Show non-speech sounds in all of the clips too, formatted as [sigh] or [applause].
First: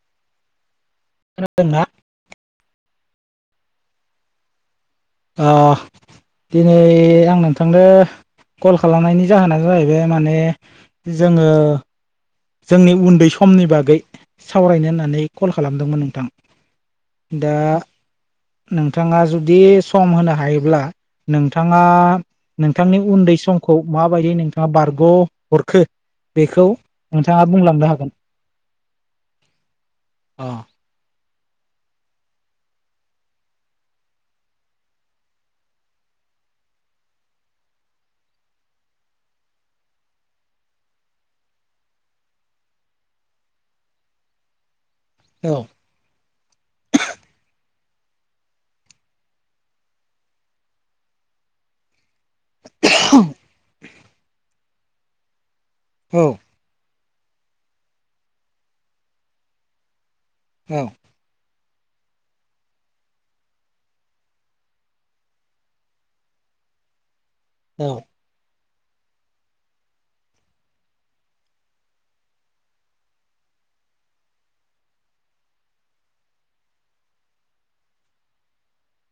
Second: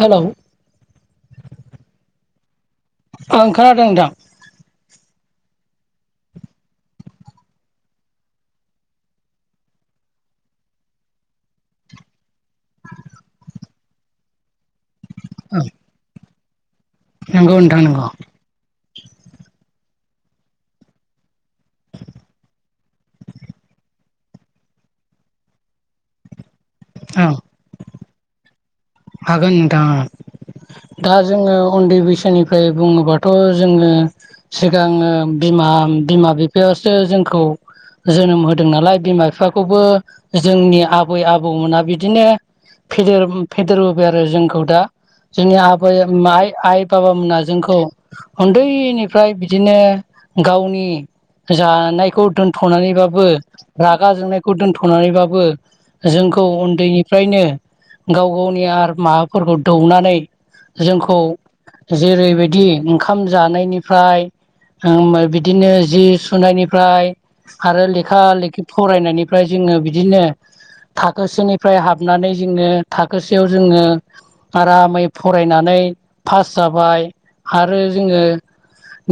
हेल' [inaudible] ओं खोनादों नोंथां अ दिनै आं नोंथांनो कल खालामनायनि जाहोना जाहैबाय माने जोङो जोंनि उन्दै समनि बागै सावरायनो होननानै कल खालामदोंमोन नोंथां दा नांगौ नोथां नांगौ । नोंथाङा जुदि सम होनो हायोब्ला नोंथाङा नोंथांनि उन्दै समखौ माबायदि नोंथाङा बारग' हरखो बेखौ ओं नोंथाङा बुंलांनो हागोन । हागोन नोंथां दा जोङो उन्दै बैसोनिफ्राय बुङोबाथ' जोङो सिगाङो बिमा बि बिफायासो जोंखौ जोनोम होदों नालाय बिमा बिफाखौबो जोंनि आबै आबौमोना बिदिनो फेदेर फेदेरबोबाय आरो जोंखौ दा औ जोंनि आबै माइ आइ बाबामोनाजोंखौ उन्दैनिफ्राय बिदिनो गावनि जानायखौ दोनथ'नानैबाबो रागा जोंनायखौ दोनथ'नानैबाबो औ जोंखौन्दैनि फ्रायनो गाव गावनि आरो माबाफोरखौ दौनानै औ जोंखौ जेरैबायदि ओंखाम जानायनिफ्राय बिदिनो जि सुनायनिफ्राय आरो औ लेखा लि फरायनायनिफ्राय जोङो बिदिनो थाखोसेनिफ्राय हाबनानै जोङो थाखोसेयाव जोङो आरामै फरायनानै पास जाबाय आरो जोङो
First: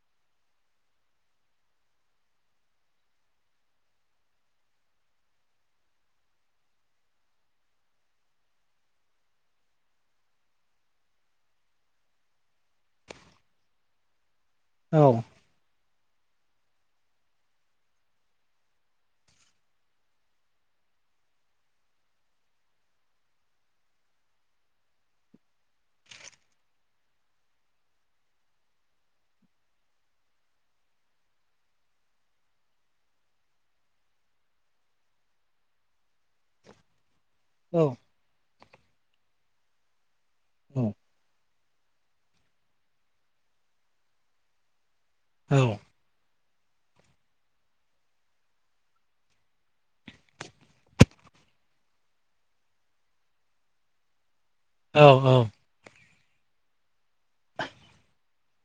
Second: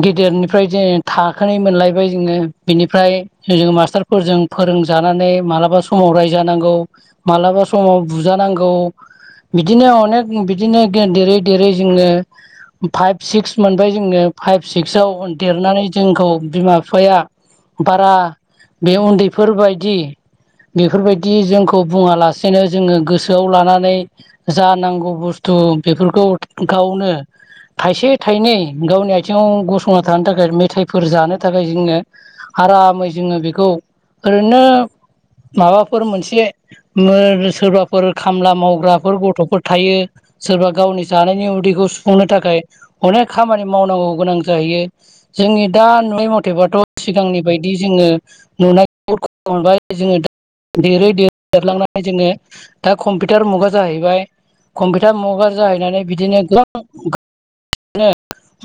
गेदेरनिफ्राय ज थाखोनै मोनलायबाय जोङो बिनिफ्राय जो मास्टारफोरजों फोर फोरोंजानानै मालाबा समाव रायजानांगौ मालाबा समाव बुजानांगौ बिदिनो अनेक बिदिनो देरै देरै जोङो फाइभ सिक्स मोनबाय जोंनो फाइभ औ सिक्सव देरनानै जोंखौ बिमा बिफाया बारा बे उन्दैफोरबायदि बेफोरबायदि जोंखौ बुङालासेनो जोङो गोसो गोसोआव लानानै जा नांगौ बुस्थु बेफोरखौ गावनो थाइसे थाइनै गावनि आथिङाव गसंना थानो थाखाय मेथाइफोर जानो थाखाय जोङो आरामै जोङो बेखौ ओरैनो माबाफोर मोनसे एसे औ सोरबाफोर खामला मावग्राफोर गथ'फोर थायो सोरबा औ गावनि जानायनि उदैखौ सुफुंनो थाखाय अनेक खामानि मावनांगौ गोनां जाहैयो जोंनि दा नै अथेबाथ सिगांनि बायदि जोङो नुनाय बहुद खस्ट मोनबाय जोङो देरै देरै देरलांनानै जोङो दा कम्पिउटार मुगा जाहैबाय औ कम्पिउटार मुगा जाहैनानै बिदिनो गोबां ए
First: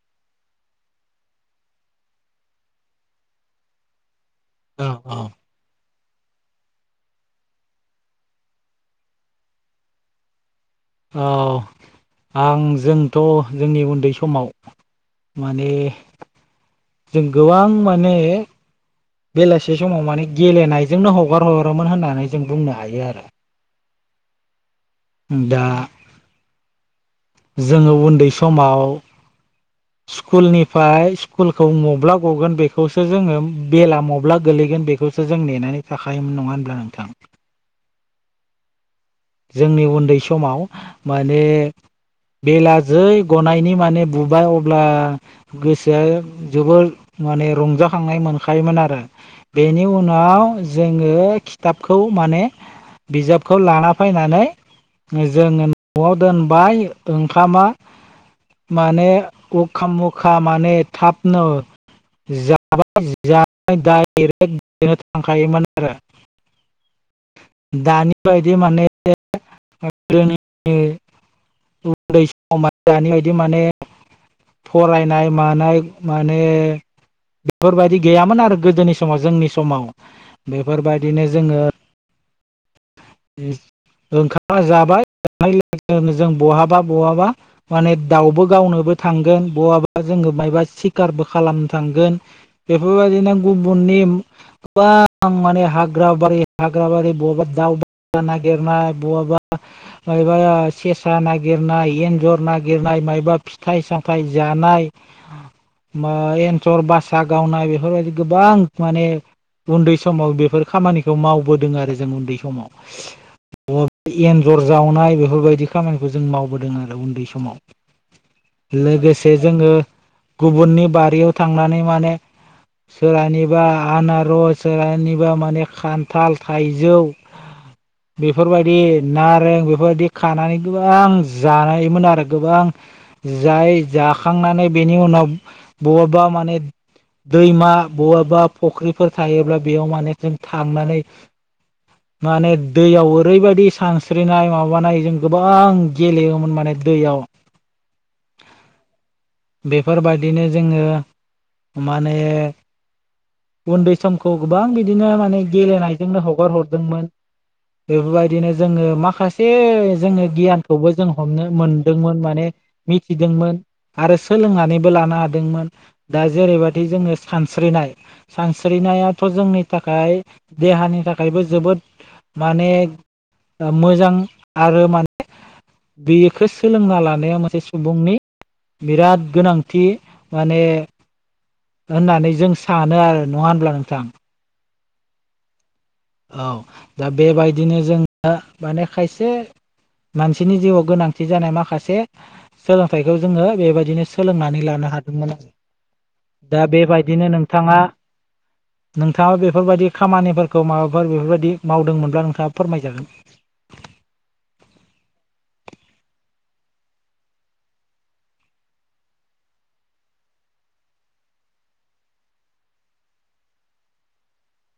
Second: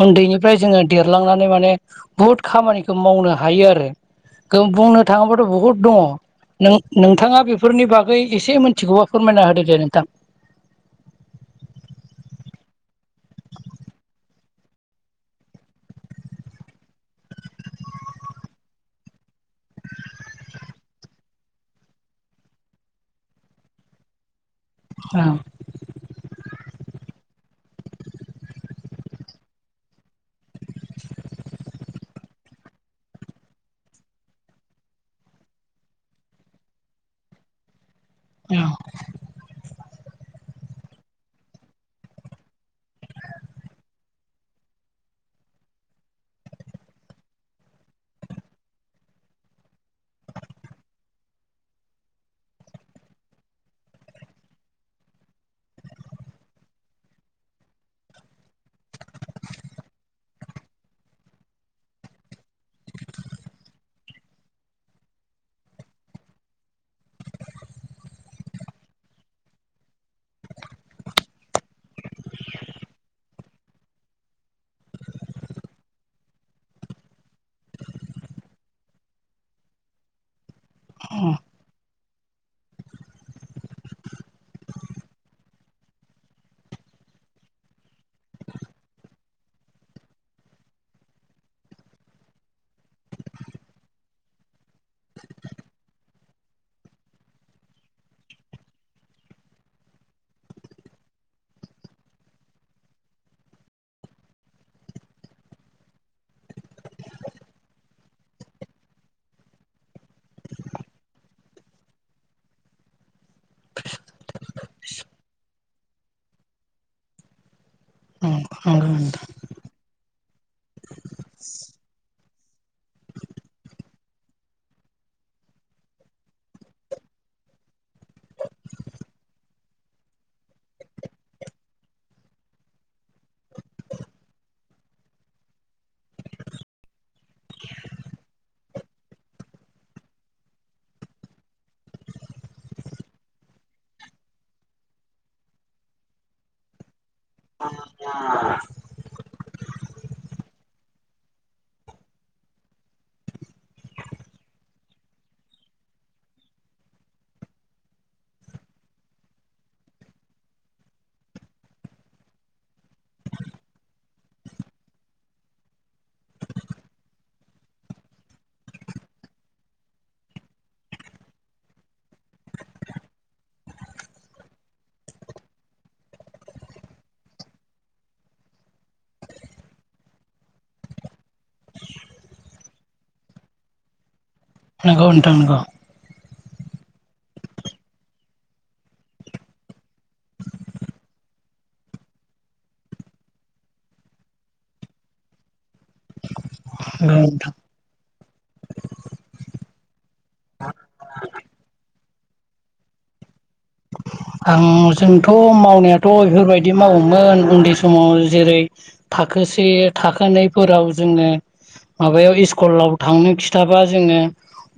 उन्दैनिफ्राय जोङो देरलांनानै माने बुहुद खामानिखौ मावनो हायो आरो औ बुंनो औ थाङोबाथ बहुत दङ नों नोंथाङा बेफोरनि बागै एसे मिथिगौबा फोरमायना होदो दे नोंथां आं जोंथ' जोंनि उन्दै समाव माने जों गोबां माने बेलासि समाव माने गेलेनायजोंनो हगार हरोमोन होननानै जों बुंनो हायो आरो औ दा जोङो उन्दै समाव स्कुलनिफ्राय स्कुलखौ म्ला गगोन बेखौ खौखौसो जोङो बेला मब्ला गोगलैगोन बेखौसो जों नेनानै थाखायायोमोन नङा होनब्ला नोंथां औ जोंनि उन्दै समाव माने बेला जै गनायनि माने बुबाय अब्ला गोसोआ जोबोद माने रंजाखांनाय मोनखायोमोन आरो बेनि उनाव जोङो खिथाबखौ माने बिजाबखौ लाना फैनानै जोङो न'आव दोनबाय ओंखामा माने अखाा मुखा माने थाबनो ज माबा डाइरेक्टनो थांखायोमोन आरो दानि बायदि माने उन्दै सम दानि बायदि माने फरायनाय मानाय माने बेफोरबायदि गैयामोन आरो गोदोनि समाव जोंनि समाव बेफोरबायदिनो जोङो ओंखारा जाबाय जों बहाबा बहाबा माने दाउबो गावनोबो थांगोन बहाबा जों मबा सिखारबो खालामनो थांगोन बेफोरबायदिनो गुबुननि माने हाग्राबारि हाग्राबारि नागिरनाय बहाबा मबा सेसा नागिरनाय एन्जर नागिरनाय नाय मबा फिथाइ साथाय जानाय मा एन्सर बासा गावनाय बेफोरबायदि गोबां माने उन्दै समाव बेफोर खामानिखौ मावबोदों आरो जों उन्दै समाव एन्जर जावनाय बेफोरबायदि खामानिखौ जों मावबोदों आरो उन्दै औ समाव नंगौ नोंथां लोगोसे जोङो गुबुननि बारियाव थांनानै माने सोरानिबा आनारस सोरानिबा माने खान्थाल थाइजौ [unintelligible] बेफोरबायदि नारें बेफोरबायदि खानानै गोबां जानायोमोन आरो गोबां जाय जाखांनानै बेनि उनाव बबबा माने दैमा बहाबा फुख्रिफोर थायोब्ला बेयाव माने जों थांनानै [inaudible] माने दैयाव ओरैबायदि सानस्रिनाय माबानाय जों गोबां गेलेयोमोन माने दैयाव [inaudible] बेफोरबायदिनो जोङो माने उन्दै समखौ गोबां बिदिनो माने गेलेनायजोंनो हगार हरदोंमोन बेफोरबायदिनो जोङो माखासे जोङो गियानखौबो जों हमनो मोनदोंमोन माने मिथिदोंमोन आरो सोलोंनानैबो लानो हादोंमोन दा जेरैबायदि जोङो सानस्रिनो नाय सानस्रिनायाथ' जोंनि थाखाय देहानि थाखायबो जोबोद माने मोजां आरो माने बेखौ सोलोंना लानाया मोनसे सुबुंनि बिराद गोनांथि माने होननानै जों सानो आरो नङा होनब्ला नोंथां नंगौ नोंथां नंगौ औ दा बेबायदिनो जोंहा माने खायसे मानसिनि जिउआव गोनांथि जानाय माखासे सोलोंथाइखौ जोङो बेबायदिनो सोलोंनानै लानाय हादोमोन आरो दा बेबायदिनो नोंथां नोंथाङा नोंथाङा बेफोरबायदि खामानिफोरखौ माबा फोर बेफोरबायदि मावदोंमोनब्ला नोंथाङा फोरमायजागोन आं जोंथ' मावनायाथ' बेफोरबायदि मावोमोन उन्दै समाव जेरै थाखोसे थाखोनैफोराव जोङो माबायाव स्कुलाव थांनो खिथाबा जोङो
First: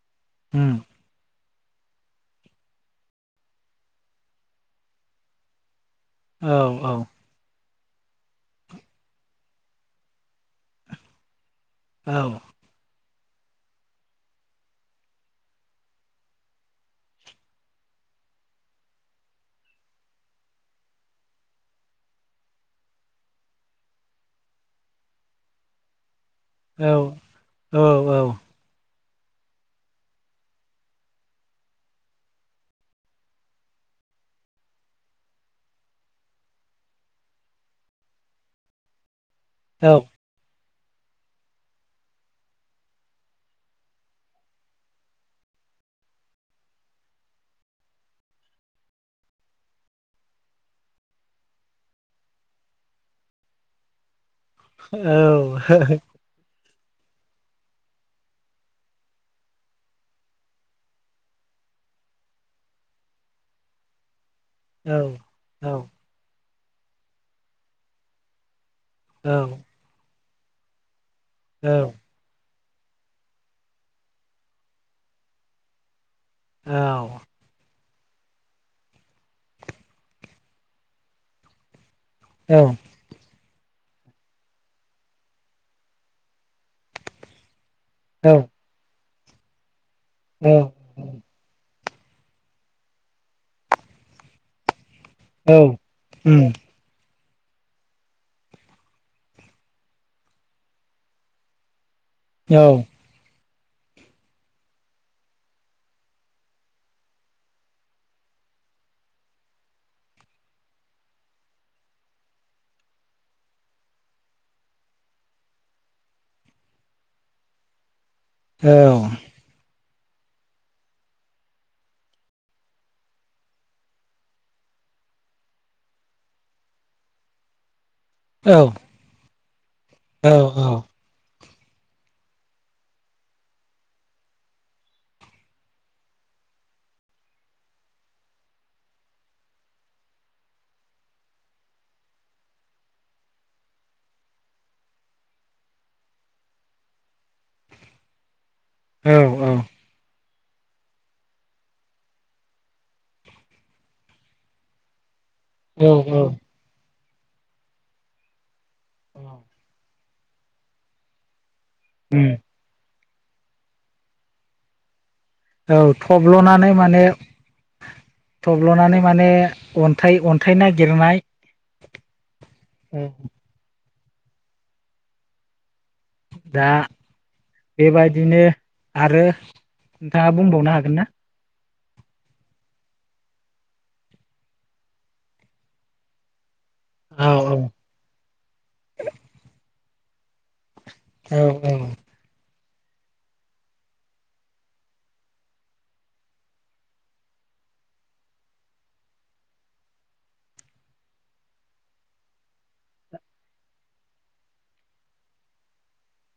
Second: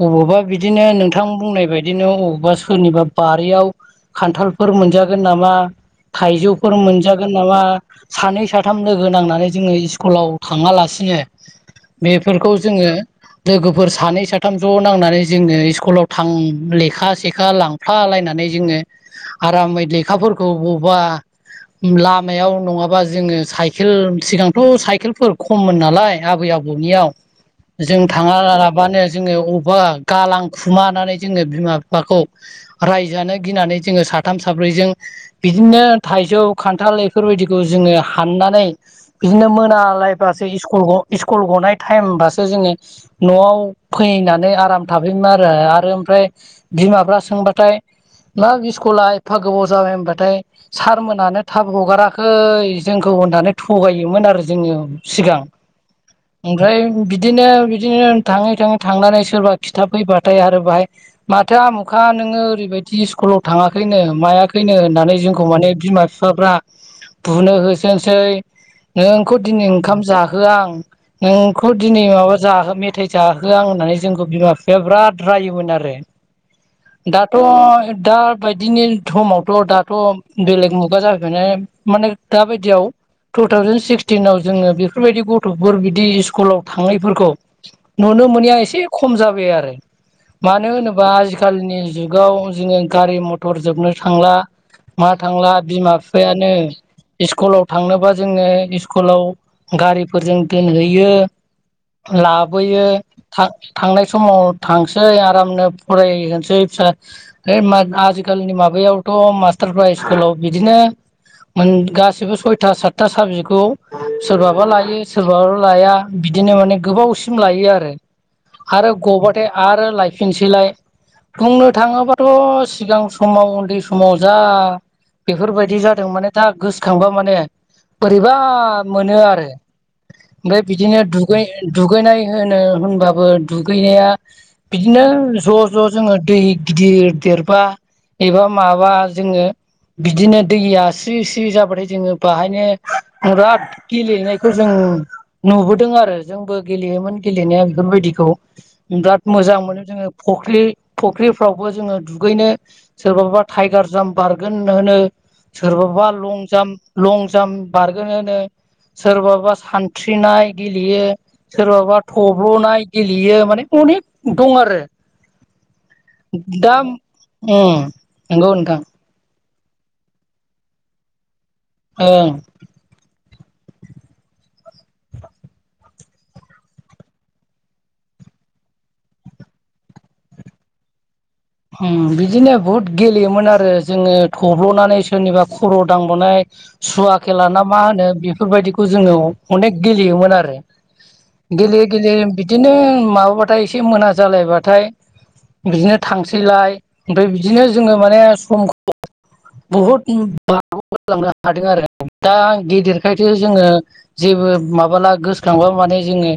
अबावबा उम बिदिनो नोंथां बुंनाय बायदिनो अबावबा सोरनिबा बारियाव खान्थालफोर मोनजागोन नामा औ थाइजौफोर औ मोनजागोन नामा सानै साथाम लोगो नांनानै जोङो स्कुलाव थाङालासिनो औ बेफोरखौ जोङो लोगोफोर सानै साथाम ज' नांनानै जोङो स्कुलाव थां लेखा सेखा लांफा नायनानै जोङो आरामै लेखाफोरखौ बबेबा लामायाव नङाबा जोङो साइखेल सिगांथ' साइखेलफोर खममोन नालाय आबै औ आबौनियाव औ जों औ औ थाङा लाबानो जोङो अबेबा गालांखुमानानै जोङो बिमा बिफाखौ रायजानो गिनानै जोङो साथाम साब्रैजों बिदिनो थाइजौ खान्थाल बेफोरबायदिखौ जोङो हाननानै बिदिनो औ मोनालायबासो स्कु स्कुल स्कुल गनाय टाइमबासो जोङो न'आव फैनानै आराम थाफैयोमोन आरो आरो ओमफ्राय बिमाफ्रा सोंबाथाय मा स्कुला एफा गोबाव जाबाय होनबाथाय सारमोनानो थाब हगाराखै जोंखौ होननानै थु गायोमोन आरो जोङो सिगां ओ ओमफ्राय बिदिनो बिदिनो थाङै थाङै थांनानै सोरबा खिथा फैबाथाय आरो बाहाय माथो आमोखा नोङो ओरैबायदि स्कुलाव थाङाखैनो मायाखैनो होननानै जोंखौ औ माने बिमा बिफाफ्रा बुनो होसोनोसै नोंखौ दिनै ओंखाम जाहोया आं नोंखौ औ दिनै माबा जाहो मेथाइ जाहो आं होननानै जोंखौ बिमा बिफाया बिराद रायोमोन आरो दाथ' दा बायदिनि समावथ' दाथ' बेलेग मुगा जाफैबायनाय माने औ दाबायदियाव तु थावजेन सिक्सटिनाव जोङो बेफोरबायदि गथ'फोर बिदि स्कुलाव थाङैफोरखौ नुनो मोनैया एसे खम जाबाय आरो मानो औ होनोबा आजिखालिनि जुगाव जोङो गारि मथर जोबनो थांला मा थांला औ बिमा उम बिफायानो स्कुलाव थांनोबा जोङो स्कुलाव गारिफोरजों दोनहैयो औ लाबोयो थां थांनाय समाव थांसै आरामनो फरायहोनोसै फिसा है आथिखालनि माबायावथ' मास्टारफ्रा स्कुलाव बिदिनो गासिबो सयथा सातथा साबजेतखौ सोरबाबा लायो सोरबाबा लाया बिदिनो माने गोबावसिम लायो आरो औ आरो औ गबाथाय आरो लायो। फिनसैलाय बुंनो थाङोबाथ' सिगां समाव उन्दै समाव जा बेफोरबायदि जादों माने दा गोसोखांबा माने बोरैबा मोनो आरो ओमफ्राय औ बिदिनो दुु दुगैनाय होनो होनबाबो दुगैनाया बिदिनो ज'-ज' जोङो दै गिदिर देरबा एबा माबा जोङो बिदिनो दैया स्रि स्रि जाबाथाय जोङो बाहायनो बिराद गेलेनायखौ जों नुबोदों आरो जोंबो गेलेयोमोन गेलेनाया बेफोरबायदिखौ औ बिराद मोजां मोनो जोङो फख्रि फख्रिफ्रावबो जोङो दुगैनो सोरबाबा टाइगार जाम्प बारगोन होनो, औ सोरबाबा लं जाम्प, लं जाम्प बारगोन होनो सोरबाबा सानथ्रिनाय गेलेयो। सोरबाबा थब्ल'नाय गेलेयो माने अनेक दं आरो। औ थब्ल'नानै माने अ नांगौ नोंथां। बे अन्थाइ अन्थाइ नागिरनाय ओं दा बेबायदिनो आरो नोंथाङा बुंबावनो हागोन ना? उम बिदिनो बहुद गेलेयोमोन आरो जोङो थब्ल'नानै सोरनिबा खर' दांबोनाय सुवा औ खेला औ ना मा होनो बेफोरबायदिखौ जोङो अनेक गेलेयोमोन आरो। औ गेले गेले बि बिदिनो माबाबाथाय एसे मोना जालायबाथाय बिदिनो थांसैलाय ओमफ्राय बिदिनो जोङो माने समखौ बहुद बार ग' लांनो हादों आरो दा गेदेरखायसो जोङो जेबो माबाला गोसोखांबा मान जोंङो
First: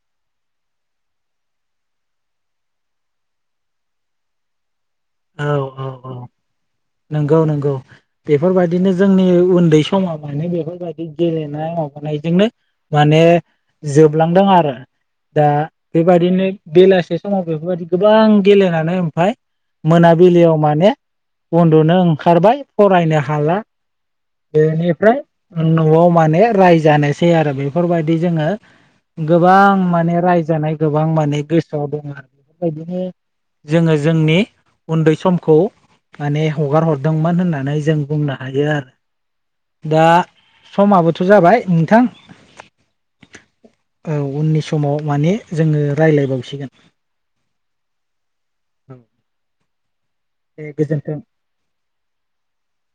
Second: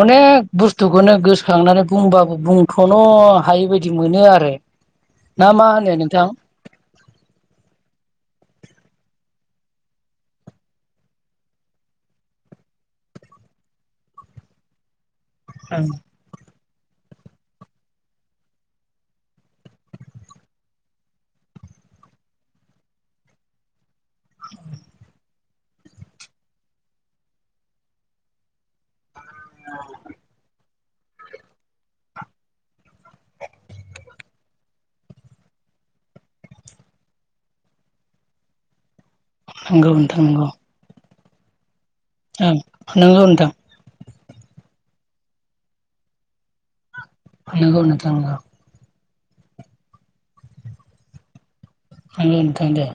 अनेक बुस्थुखौनो गोसोखांनानै बुंबाबो बुंख'नो हायैबादि बिदि मोनो आरो ना मा होनो नोंथां? नोंगौ नोंगौ बेफोरबायदिनो जोंनि उन्दै समाव माने बेफोरबायदि गेलेनायाव मानायजोंनो माने जोबलांदों आरो दा बेबायदिनो बेलासे समाव बेफोरबायदि गोबां गेलेनानै ओमफाय मोनाबिलियाव माने उन्दुनो ओंखारबाय फरायनो हाला बेनिफ्राय न'आव माने रायजानोसै आरो बेफोरबायदि जोङो गोबां माने रायजानाय गोबां माने गोसोआव दङ आरो बेफोरबायदिनो जोङो जोंनि उन्दै समखौ माने हगार हरदोंमोन होननानै जों बुंनो हायो आरो। नोंगौ नोंथां नंगौ थ' जाबाय नोंथां औ नोंगौ‌ नोंथां औ उननि समाव माने जोङो रायलायबावसिगोन। नंगौ नोंथां औ [inaudible] दे गोजोन्थों। हायो नोंथां दे।